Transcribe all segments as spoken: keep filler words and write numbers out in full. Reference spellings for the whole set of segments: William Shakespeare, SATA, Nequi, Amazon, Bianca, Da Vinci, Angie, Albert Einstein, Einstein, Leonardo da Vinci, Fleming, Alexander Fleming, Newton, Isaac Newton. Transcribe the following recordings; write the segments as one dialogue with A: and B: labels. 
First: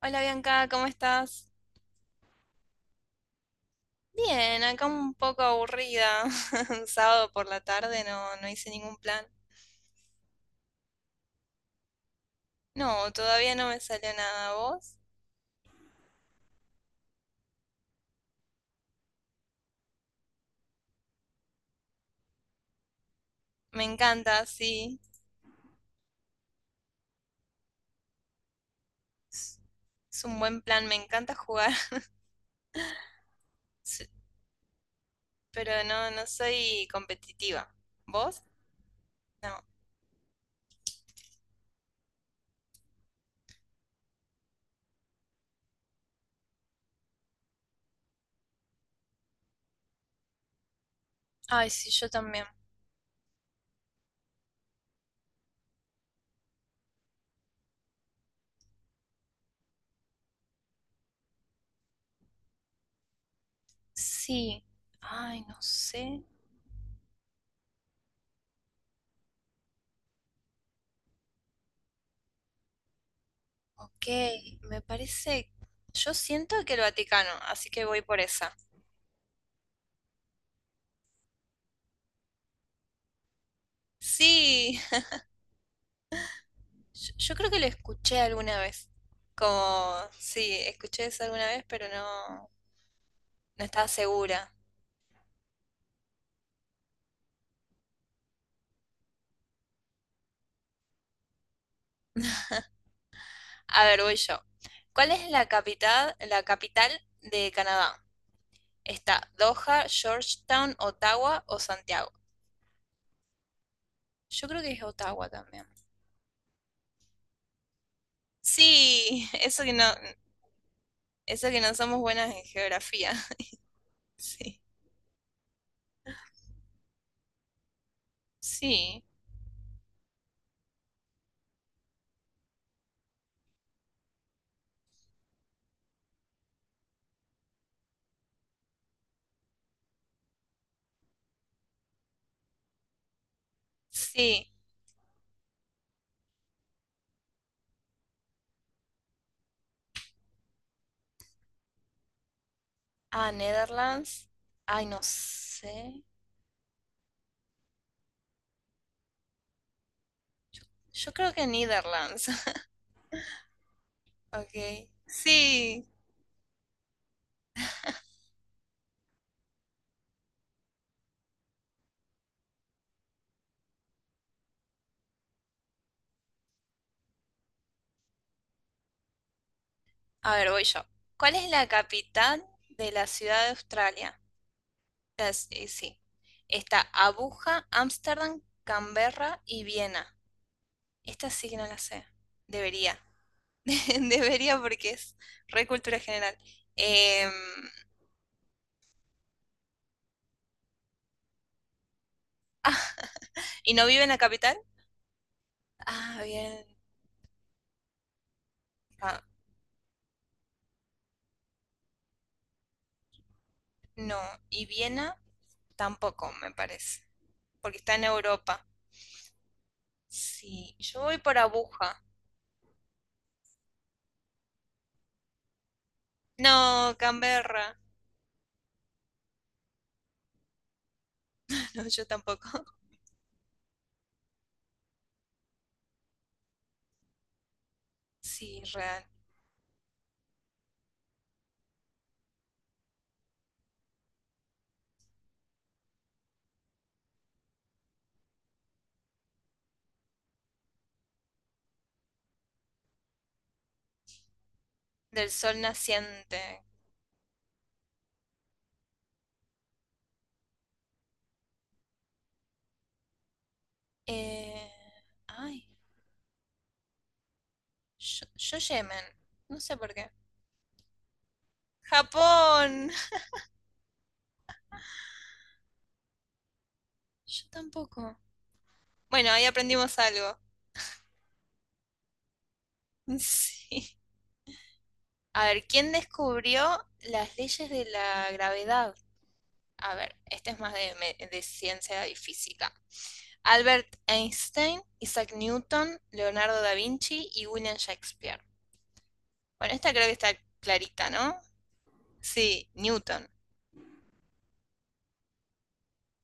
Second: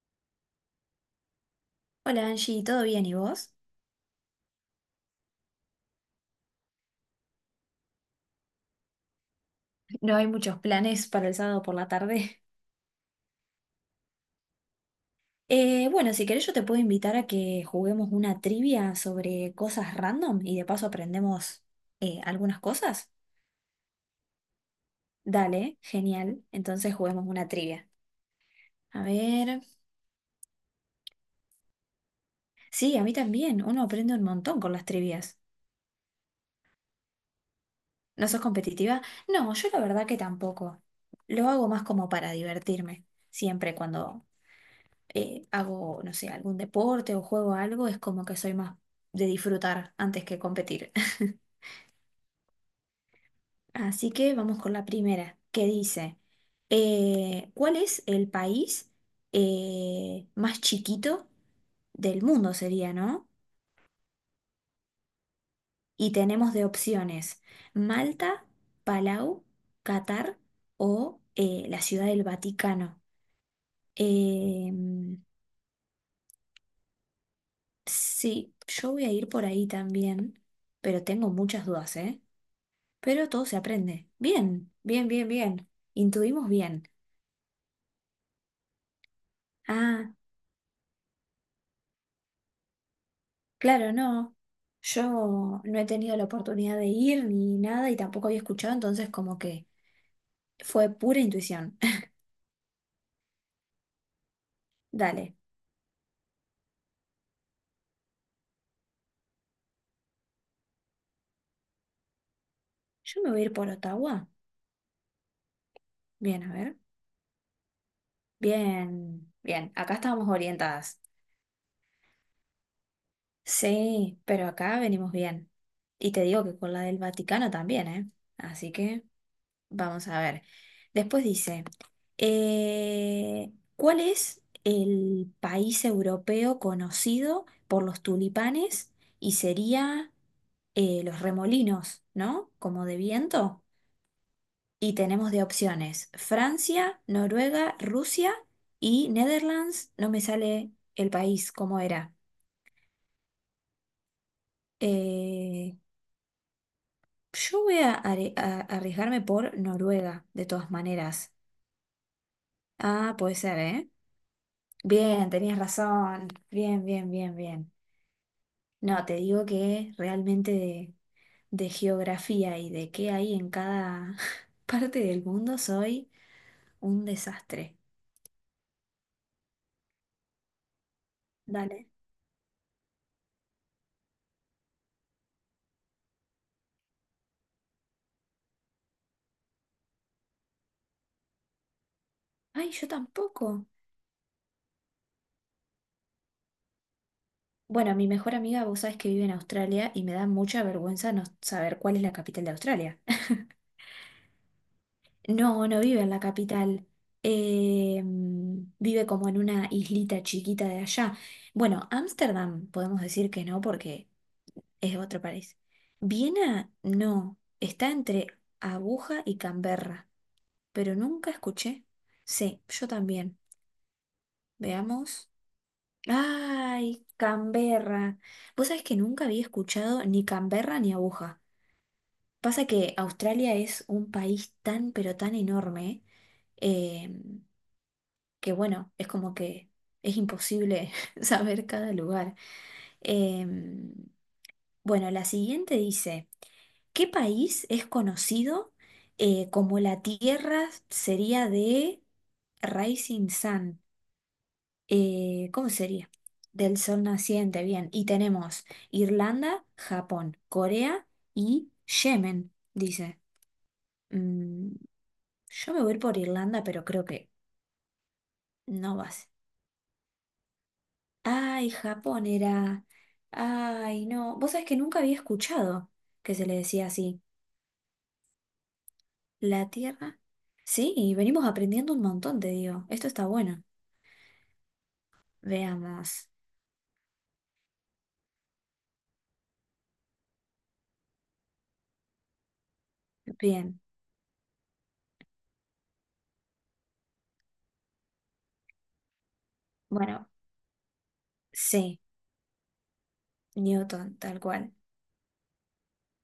A: Hola Bianca, ¿cómo estás?
B: Hola Angie, ¿todo bien y vos?
A: Bien, acá un poco aburrida. Un sábado por la tarde no, no hice ningún plan.
B: No hay muchos planes para el sábado por la tarde.
A: No, todavía no me salió nada. ¿Vos?
B: Eh, bueno, si querés yo te puedo invitar a que juguemos una trivia sobre cosas random y de paso aprendemos eh, algunas cosas.
A: Me encanta, sí.
B: Dale, genial. Entonces juguemos una trivia. A
A: Es
B: ver.
A: es un buen plan, me encanta jugar.
B: Sí, a mí también. Uno
A: Sí,
B: aprende un montón con las trivias.
A: pero no, no soy competitiva.
B: ¿No sos
A: ¿Vos?
B: competitiva? No,
A: No.
B: yo la verdad que tampoco. Lo hago más como para divertirme. Siempre cuando eh, hago, no sé, algún deporte o juego algo, es como que soy más de disfrutar antes que competir.
A: Ay, sí, yo también.
B: Así que vamos con la primera, que dice, eh, ¿cuál es el país eh, más chiquito del mundo sería, ¿no?
A: Sí. Ay, no
B: Y
A: sé.
B: tenemos de opciones Malta, Palau, Qatar o eh, la Ciudad del Vaticano.
A: Ok, me
B: Em,
A: parece. Yo siento que el Vaticano, así que voy por
B: sí,
A: esa.
B: yo voy a ir por ahí también, pero tengo muchas dudas, ¿eh? Pero todo se aprende. Bien,
A: Sí.
B: bien, bien, bien. Intuimos bien.
A: Yo, yo creo que lo escuché alguna vez. Como,
B: Ah,
A: sí, escuché eso alguna vez, pero no, no estaba
B: claro, no.
A: segura.
B: Yo no he tenido la oportunidad de ir ni nada y tampoco había escuchado, entonces como que fue pura intuición.
A: A ver, voy yo. ¿Cuál es
B: Dale,
A: la capital, la capital de Canadá? ¿Está Doha, Georgetown, Ottawa o Santiago?
B: yo me voy a ir por Ottawa.
A: Yo creo que es Ottawa también.
B: Bien, a ver.
A: Sí,
B: Bien,
A: eso que
B: bien.
A: no,
B: Acá estábamos orientadas.
A: eso que no somos buenas en geografía.
B: Sí, pero
A: Sí,
B: acá venimos bien. Y te digo que con la del Vaticano también, ¿eh? Así
A: sí,
B: que... Vamos a ver. Después dice, eh, ¿cuál es el país europeo conocido por los tulipanes? Y sería eh, los remolinos, ¿no? Como de viento.
A: sí.
B: Y tenemos de opciones Francia, Noruega, Rusia y Netherlands. No me sale el país, ¿cómo era?
A: Ah, Netherlands. Ay, no
B: Eh,
A: sé.
B: yo voy a, are- a- arriesgarme por Noruega, de todas
A: Yo creo
B: maneras.
A: que Netherlands.
B: Ah, puede ser, ¿eh?
A: Ok.
B: Bien, tenías
A: Sí.
B: razón. Bien, bien, bien, bien. No, te digo que realmente de, de geografía y de qué hay en cada parte del mundo soy un desastre.
A: A ver, voy yo. ¿Cuál es la
B: Dale.
A: capital de la ciudad de Australia? Las- eh, sí. Está Abuja, Ámsterdam, Canberra y Viena. Esta sí que no la sé.
B: Ay, yo
A: Debería.
B: tampoco.
A: Debería porque es re cultura general. Em,
B: Bueno, mi mejor amiga, vos sabés que vive en Australia y me da mucha vergüenza no saber cuál es la capital de Australia.
A: ¿y no vive en la capital?
B: No, no vive en la
A: Ah, bien.
B: capital. Eh, mm, vive
A: Ah,
B: como en una islita chiquita de allá. Bueno, Ámsterdam podemos decir que no porque
A: no. Y
B: Es
A: Viena
B: otro país.
A: tampoco, me
B: Viena,
A: parece.
B: no.
A: Porque
B: Está
A: está en
B: entre
A: Europa.
B: Aguja y Canberra,
A: Sí.
B: pero
A: Yo voy
B: nunca
A: por
B: escuché.
A: Abuja.
B: Sí, yo también. Veamos.
A: No,
B: ¡Ay,
A: Canberra.
B: Canberra! Vos sabés que nunca había escuchado ni Canberra ni Aguja.
A: No, yo tampoco.
B: Pasa que Australia es un país tan, pero tan enorme, eh, que
A: Sí,
B: bueno,
A: real.
B: es como que es imposible saber cada lugar. Em, bueno, la siguiente dice. ¿Qué país es conocido eh, como la tierra sería de Rising Sun?
A: Del
B: Eh,
A: sol
B: ¿cómo sería?
A: naciente.
B: Del sol naciente, bien. Y tenemos Irlanda, Japón, Corea y Yemen, dice. Mm,
A: Eh, ay,
B: yo me voy a ir por Irlanda, pero creo que
A: yo, yo
B: no
A: Yemen.
B: vas.
A: No sé por qué.
B: Ay, Japón era.
A: Japón.
B: Ay, no. Vos sabés que nunca había escuchado que se le decía así.
A: Yo tampoco. Bueno, ahí
B: La
A: aprendimos
B: Tierra.
A: algo.
B: Sí, y venimos aprendiendo un montón, te digo. Esto está bueno.
A: Sí. A ver, ¿quién
B: Veamos.
A: descubrió las leyes de la gravedad? A ver, este es más de, me- de ciencia y física.
B: Bien.
A: Albert Einstein, Isaac Newton, Leonardo da Vinci y William Shakespeare. Bueno, esta creo que
B: Bueno,
A: está clarita, ¿no?
B: sí,
A: Sí, Newton.
B: Newton, tal cual.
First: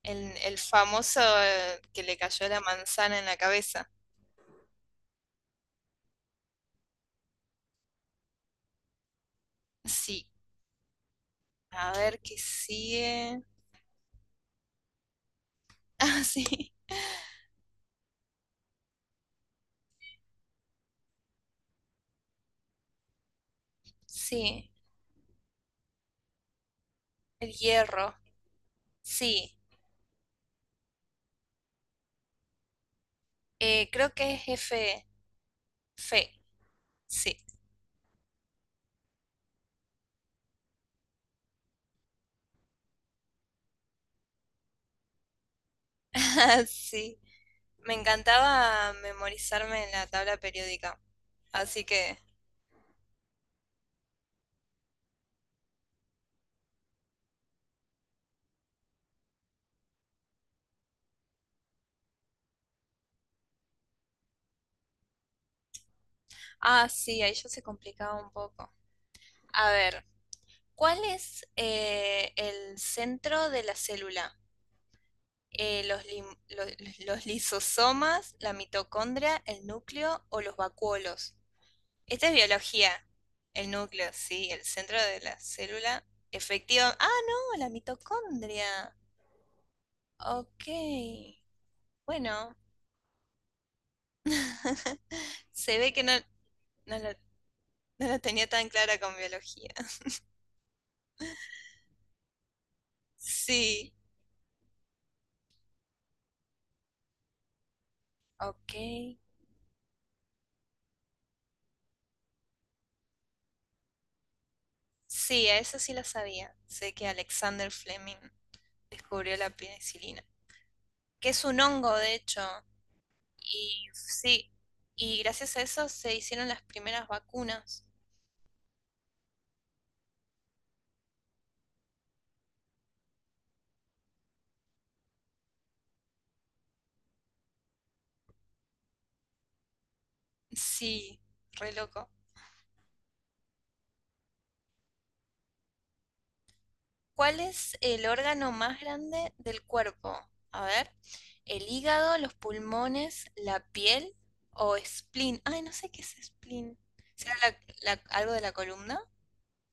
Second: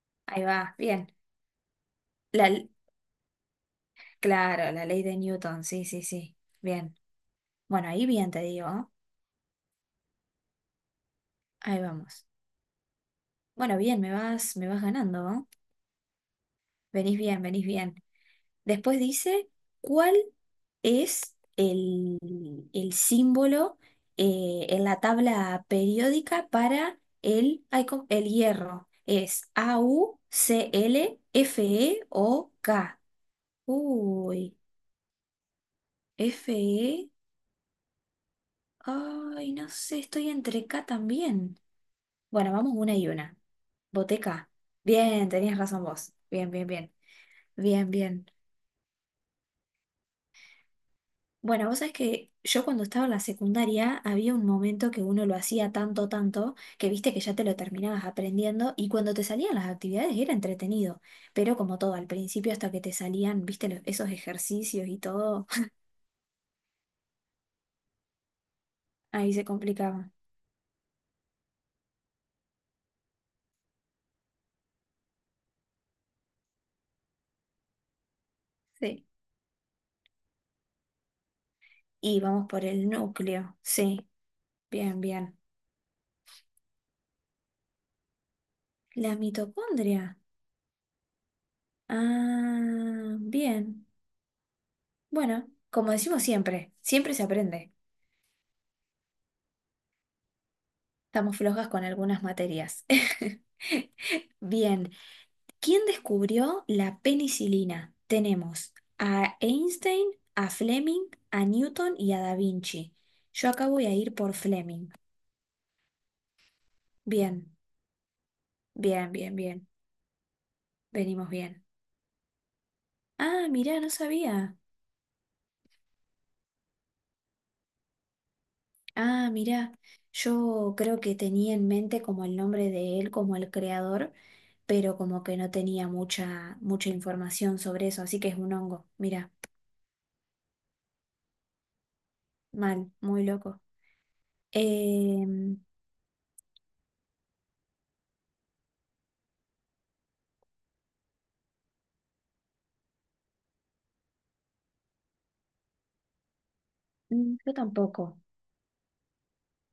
A: El,
B: Ahí
A: el
B: va, bien.
A: famoso eh, que le
B: La,
A: cayó la
B: l-
A: manzana en la cabeza.
B: claro, la ley de Newton, sí, sí, sí. Bien. Bueno, ahí bien, te digo. ¿Eh?
A: Sí.
B: Ahí
A: A ver
B: vamos.
A: qué sigue.
B: Bueno, bien, me vas, me vas ganando, ¿eh?
A: Ah, sí.
B: Venís bien, venís bien. Después dice, ¿cuál? Es el, el símbolo eh,
A: Sí.
B: en la tabla periódica para
A: El
B: el, ay, ¿cómo?
A: hierro.
B: El hierro. Es
A: Sí.
B: A-U-C-L-F-E-O-K.
A: Eh, creo que es
B: Uy,
A: F. Fe.
B: F-E.
A: Sí.
B: Ay, no sé, estoy entre K también. Bueno, vamos una y una. Boteca. Bien, tenías razón vos. Bien, bien, bien.
A: Sí.
B: Bien,
A: Me
B: bien.
A: encantaba memorizarme en la tabla periódica.
B: Bueno, vos
A: Así
B: sabés
A: que.
B: que yo cuando estaba en la secundaria había un momento que uno lo hacía tanto, tanto, que viste que ya te lo terminabas aprendiendo y cuando te salían las actividades era entretenido, pero como todo, al principio hasta que te salían, viste, los- esos ejercicios y todo,
A: Ah, sí, ahí ya se complicaba un poco.
B: ahí se
A: A ver.
B: complicaba.
A: ¿Cuál es eh, el centro de la célula? eh, los, lim- lo- los lisosomas, la
B: Sí.
A: mitocondria, el núcleo o los vacuolos.
B: Y
A: Esta es
B: vamos por el
A: biología.
B: núcleo,
A: El
B: sí,
A: núcleo, sí, el
B: bien,
A: centro de
B: bien.
A: la célula. Efectiva. Ah, no, la mitocondria.
B: La mitocondria.
A: Ok. Bueno,
B: Ah, bien. Bueno,
A: se
B: como
A: ve que no,
B: decimos siempre,
A: no
B: siempre
A: la,
B: se aprende.
A: no lo tenía tan clara con biología.
B: Estamos flojas con algunas materias.
A: Sí,
B: Bien, ¿quién descubrió la penicilina?
A: ok.
B: Tenemos a Einstein, a Fleming, a Newton y a Da Vinci. Yo acá voy a ir por Fleming.
A: Sí, a eso sí lo sabía. Sé que
B: Bien,
A: Alexander Fleming
B: bien,
A: descubrió
B: bien,
A: la
B: bien.
A: penicilina, que
B: Venimos
A: es un
B: bien.
A: hongo, de hecho.
B: Ah, mirá,
A: Y
B: no
A: sí,
B: sabía.
A: y gracias a eso se hicieron las primeras vacunas.
B: Ah, mirá. Yo creo que tenía en mente como el nombre de él, como el creador, pero como que no tenía mucha, mucha información sobre eso, así que es un hongo. Mirá,
A: Sí, re loco.
B: mal, muy loco. Em,
A: ¿Cuál es el órgano más grande del cuerpo? A ver, el hígado, los pulmones, la piel o spleen. Ay, no sé qué es spleen. ¿Será
B: mm, yo
A: la- la-
B: tampoco.
A: algo de la columna?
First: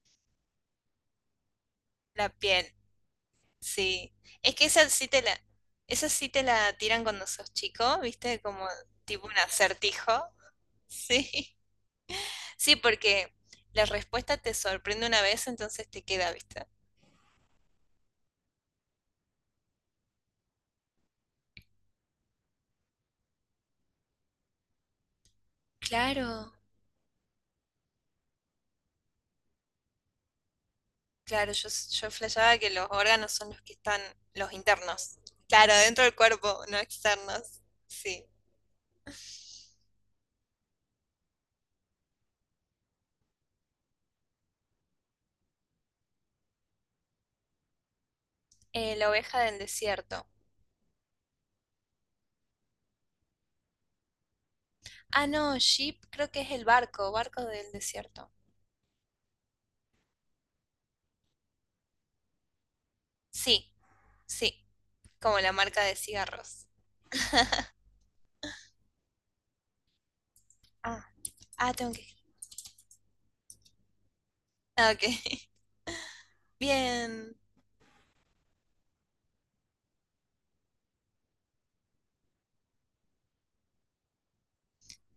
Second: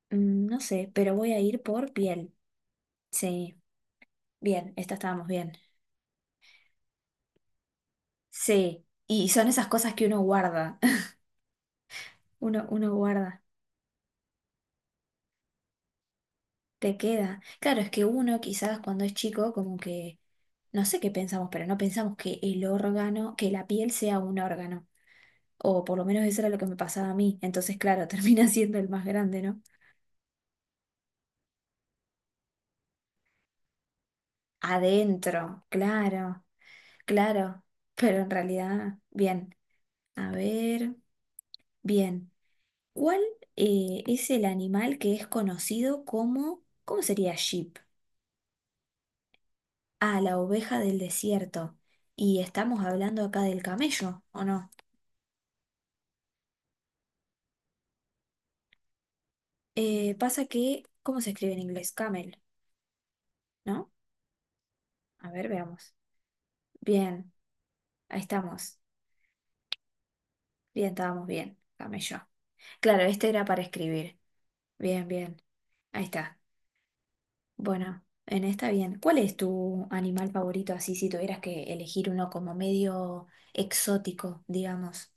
B: Mm, No sé, pero voy a ir por
A: La
B: piel.
A: piel,
B: Sí,
A: sí. Es que
B: bien,
A: esa
B: esta
A: sí te
B: estábamos
A: la,
B: bien.
A: esa sí te la tiran cuando sos chico, ¿viste? Como
B: Sí,
A: tipo
B: y
A: un
B: son esas cosas que
A: acertijo.
B: uno guarda.
A: Sí.
B: Uno,
A: Sí,
B: uno
A: porque
B: guarda,
A: la respuesta te sorprende una vez, entonces te queda, ¿viste?
B: te queda. Claro, es que uno quizás cuando es chico, como que, no sé qué pensamos, pero no pensamos que el órgano, que la piel sea un órgano. O por lo menos eso era
A: Claro,
B: lo que me pasaba a mí. Entonces, claro, termina siendo el más grande, ¿no?
A: claro, yo, s- yo flasheaba que los órganos son los que están, los internos.
B: Adentro,
A: Claro, dentro del
B: claro,
A: cuerpo, no externos.
B: claro. Pero
A: Sí.
B: en realidad, bien. A ver, bien. ¿Cuál eh, es el animal que es conocido como, ¿cómo sería sheep?
A: Eh, la oveja del
B: Ah,
A: desierto.
B: la oveja del desierto. Y estamos hablando acá del camello, ¿o no?
A: Ah, no, ship creo que es el barco, barco del desierto.
B: Eh, pasa que, ¿cómo se escribe en inglés? Camel,
A: Sí,
B: ¿no?
A: sí,
B: A
A: como
B: ver,
A: la marca
B: veamos.
A: de cigarros.
B: Bien, ahí estamos. Bien,
A: Ah,
B: estábamos bien.
A: ah, tengo que...
B: Camello. Claro, este era para escribir.
A: Ah, ok.
B: Bien, bien. Ahí está.
A: Bien.
B: Bueno, en esta bien. ¿Cuál es tu animal favorito así si tuvieras que elegir uno como medio exótico, digamos?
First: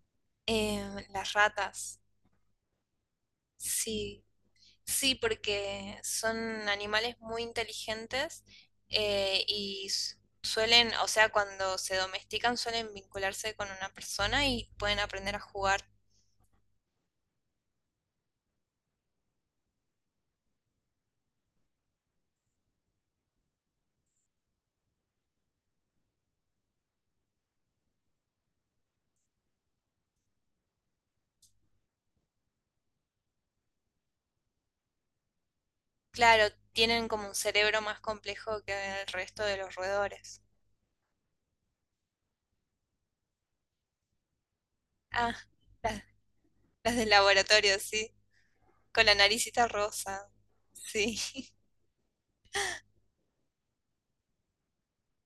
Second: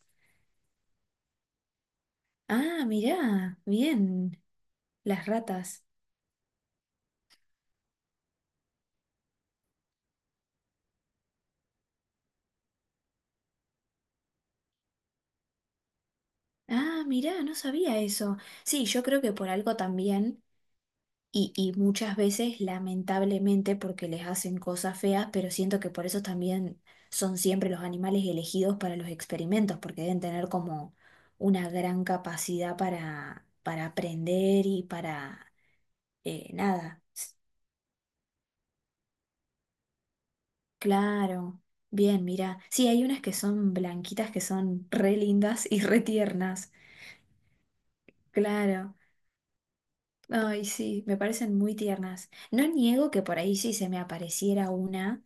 A: Eh, las ratas.
B: Ah, mirá,
A: Sí,
B: bien,
A: sí,
B: las ratas.
A: porque son animales muy inteligentes eh, y s- suelen, o sea, cuando se domestican suelen vincularse con una persona y pueden aprender a jugar.
B: Ah, mirá, no sabía eso. Sí, yo creo que por algo también, y, y muchas veces lamentablemente porque les hacen cosas feas, pero siento que por eso también son siempre los animales elegidos para los experimentos, porque deben tener como una gran capacidad para, para aprender y para eh,
A: Claro,
B: nada.
A: tienen como un
B: S-
A: cerebro más complejo que el resto de los roedores.
B: Claro, bien, mirá. Sí, hay unas que son blanquitas que son re
A: Ah,
B: lindas y re
A: las,
B: tiernas.
A: las del laboratorio, sí,
B: Claro.
A: con la naricita rosa,
B: Ay, sí,
A: sí.
B: me parecen muy tiernas. No niego que por ahí si se me apareciera una,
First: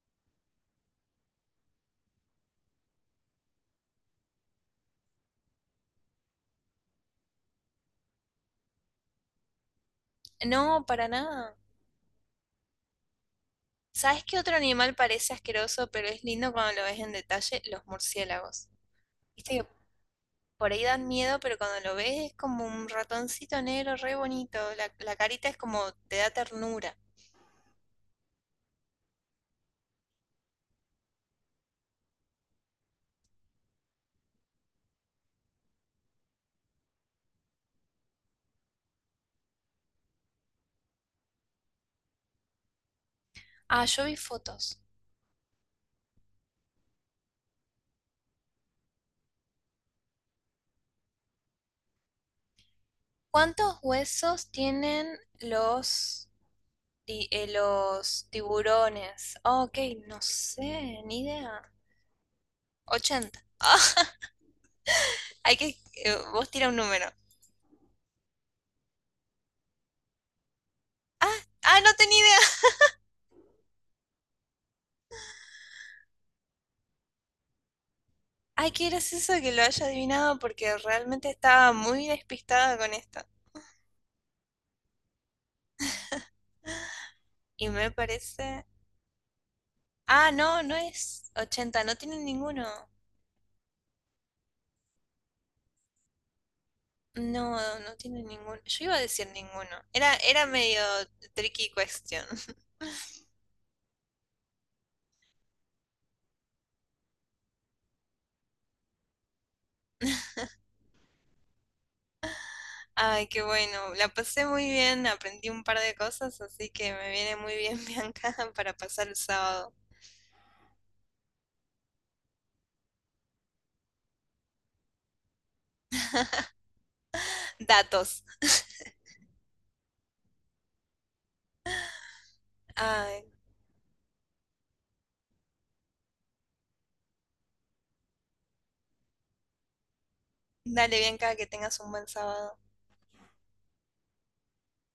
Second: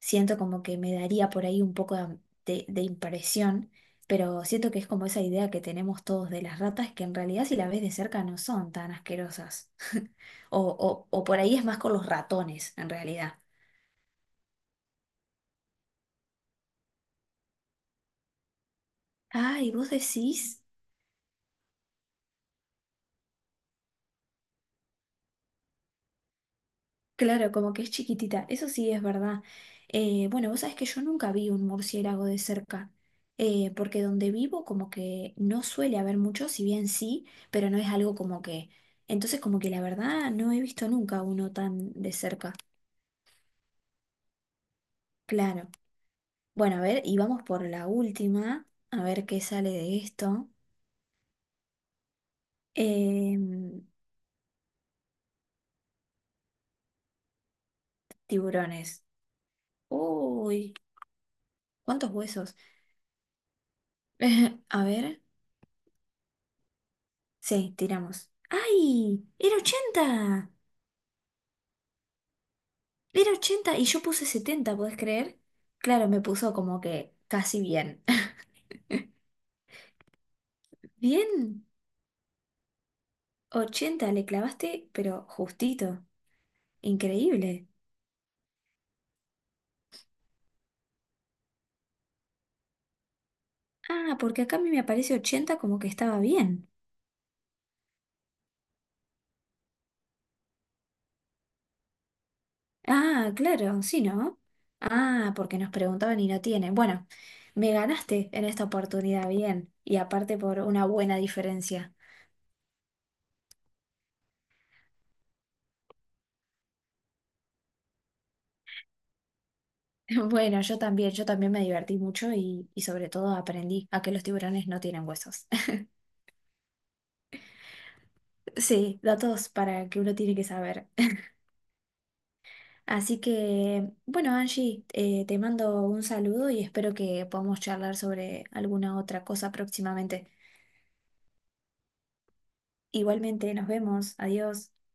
B: siento como que me daría por ahí un poco de, de- de impresión, pero siento que es como esa idea que tenemos todos de las ratas, que en realidad si la ves de cerca no son tan asquerosas. O,
A: No,
B: o,
A: para
B: o por
A: nada.
B: ahí es más con los ratones, en realidad.
A: ¿Sabes qué otro animal parece asqueroso, pero es lindo cuando lo ves en detalle? Los murciélagos. ¿Viste que
B: Ay, ¿vos decís?
A: por ahí dan miedo, pero cuando lo ves es como un ratoncito negro re bonito? La, la carita es como te da ternura.
B: Claro, como que es chiquitita, eso sí es verdad. Eh, bueno, vos sabés que yo nunca vi un murciélago de cerca, eh, porque donde vivo como que no suele haber muchos, si bien sí, pero no es algo como que... Entonces como que la verdad no he visto nunca uno tan de cerca.
A: Ah, yo vi fotos.
B: Claro. Bueno, a ver, y vamos por la última, a ver qué sale de esto.
A: ¿Cuántos
B: Em,
A: huesos tienen los, ti- eh, los
B: tiburones.
A: tiburones? Ah, ok, no
B: Uy,
A: sé, ni idea.
B: ¿cuántos huesos?
A: Ochenta. Ah,
B: A ver,
A: hay que, eh, vos tira un número.
B: sí, tiramos. ¡Ay! ¡Era ochenta
A: Ah, ah, no tenía idea.
B: Era ochenta y yo puse setenta, ¿podés creer? Claro, me puso como que casi bien.
A: Ay, qué gracioso que lo haya adivinado porque realmente
B: Bien,
A: estaba muy despistada con esto.
B: ochenta le clavaste, pero justito. Increíble.
A: Y me parece. Ah, no, no es ochenta. No tiene ninguno.
B: Ah, porque acá a mí me aparece ochenta como que estaba bien.
A: No, no tiene ninguno. Yo iba a decir ninguno. Era, era medio tricky question.
B: Ah, claro, sí, ¿no? Ah, porque nos preguntaban y no tienen. Bueno, me ganaste en esta oportunidad, bien. Y aparte por una buena diferencia.
A: Ay, qué bueno. La pasé muy bien, aprendí un par de cosas, así que me viene muy bien, Bianca, para pasar el sábado.
B: Bueno, yo también, yo también me divertí mucho y, y sobre todo aprendí a que los tiburones no tienen huesos.
A: Datos.
B: Sí, datos para que uno tiene que saber. Así
A: Ay,
B: que, bueno, Angie, eh, te mando un saludo y espero que podamos charlar sobre alguna otra cosa próximamente.
A: dale, Bianca, que tengas un buen sábado.
B: Igualmente, nos vemos. Adiós.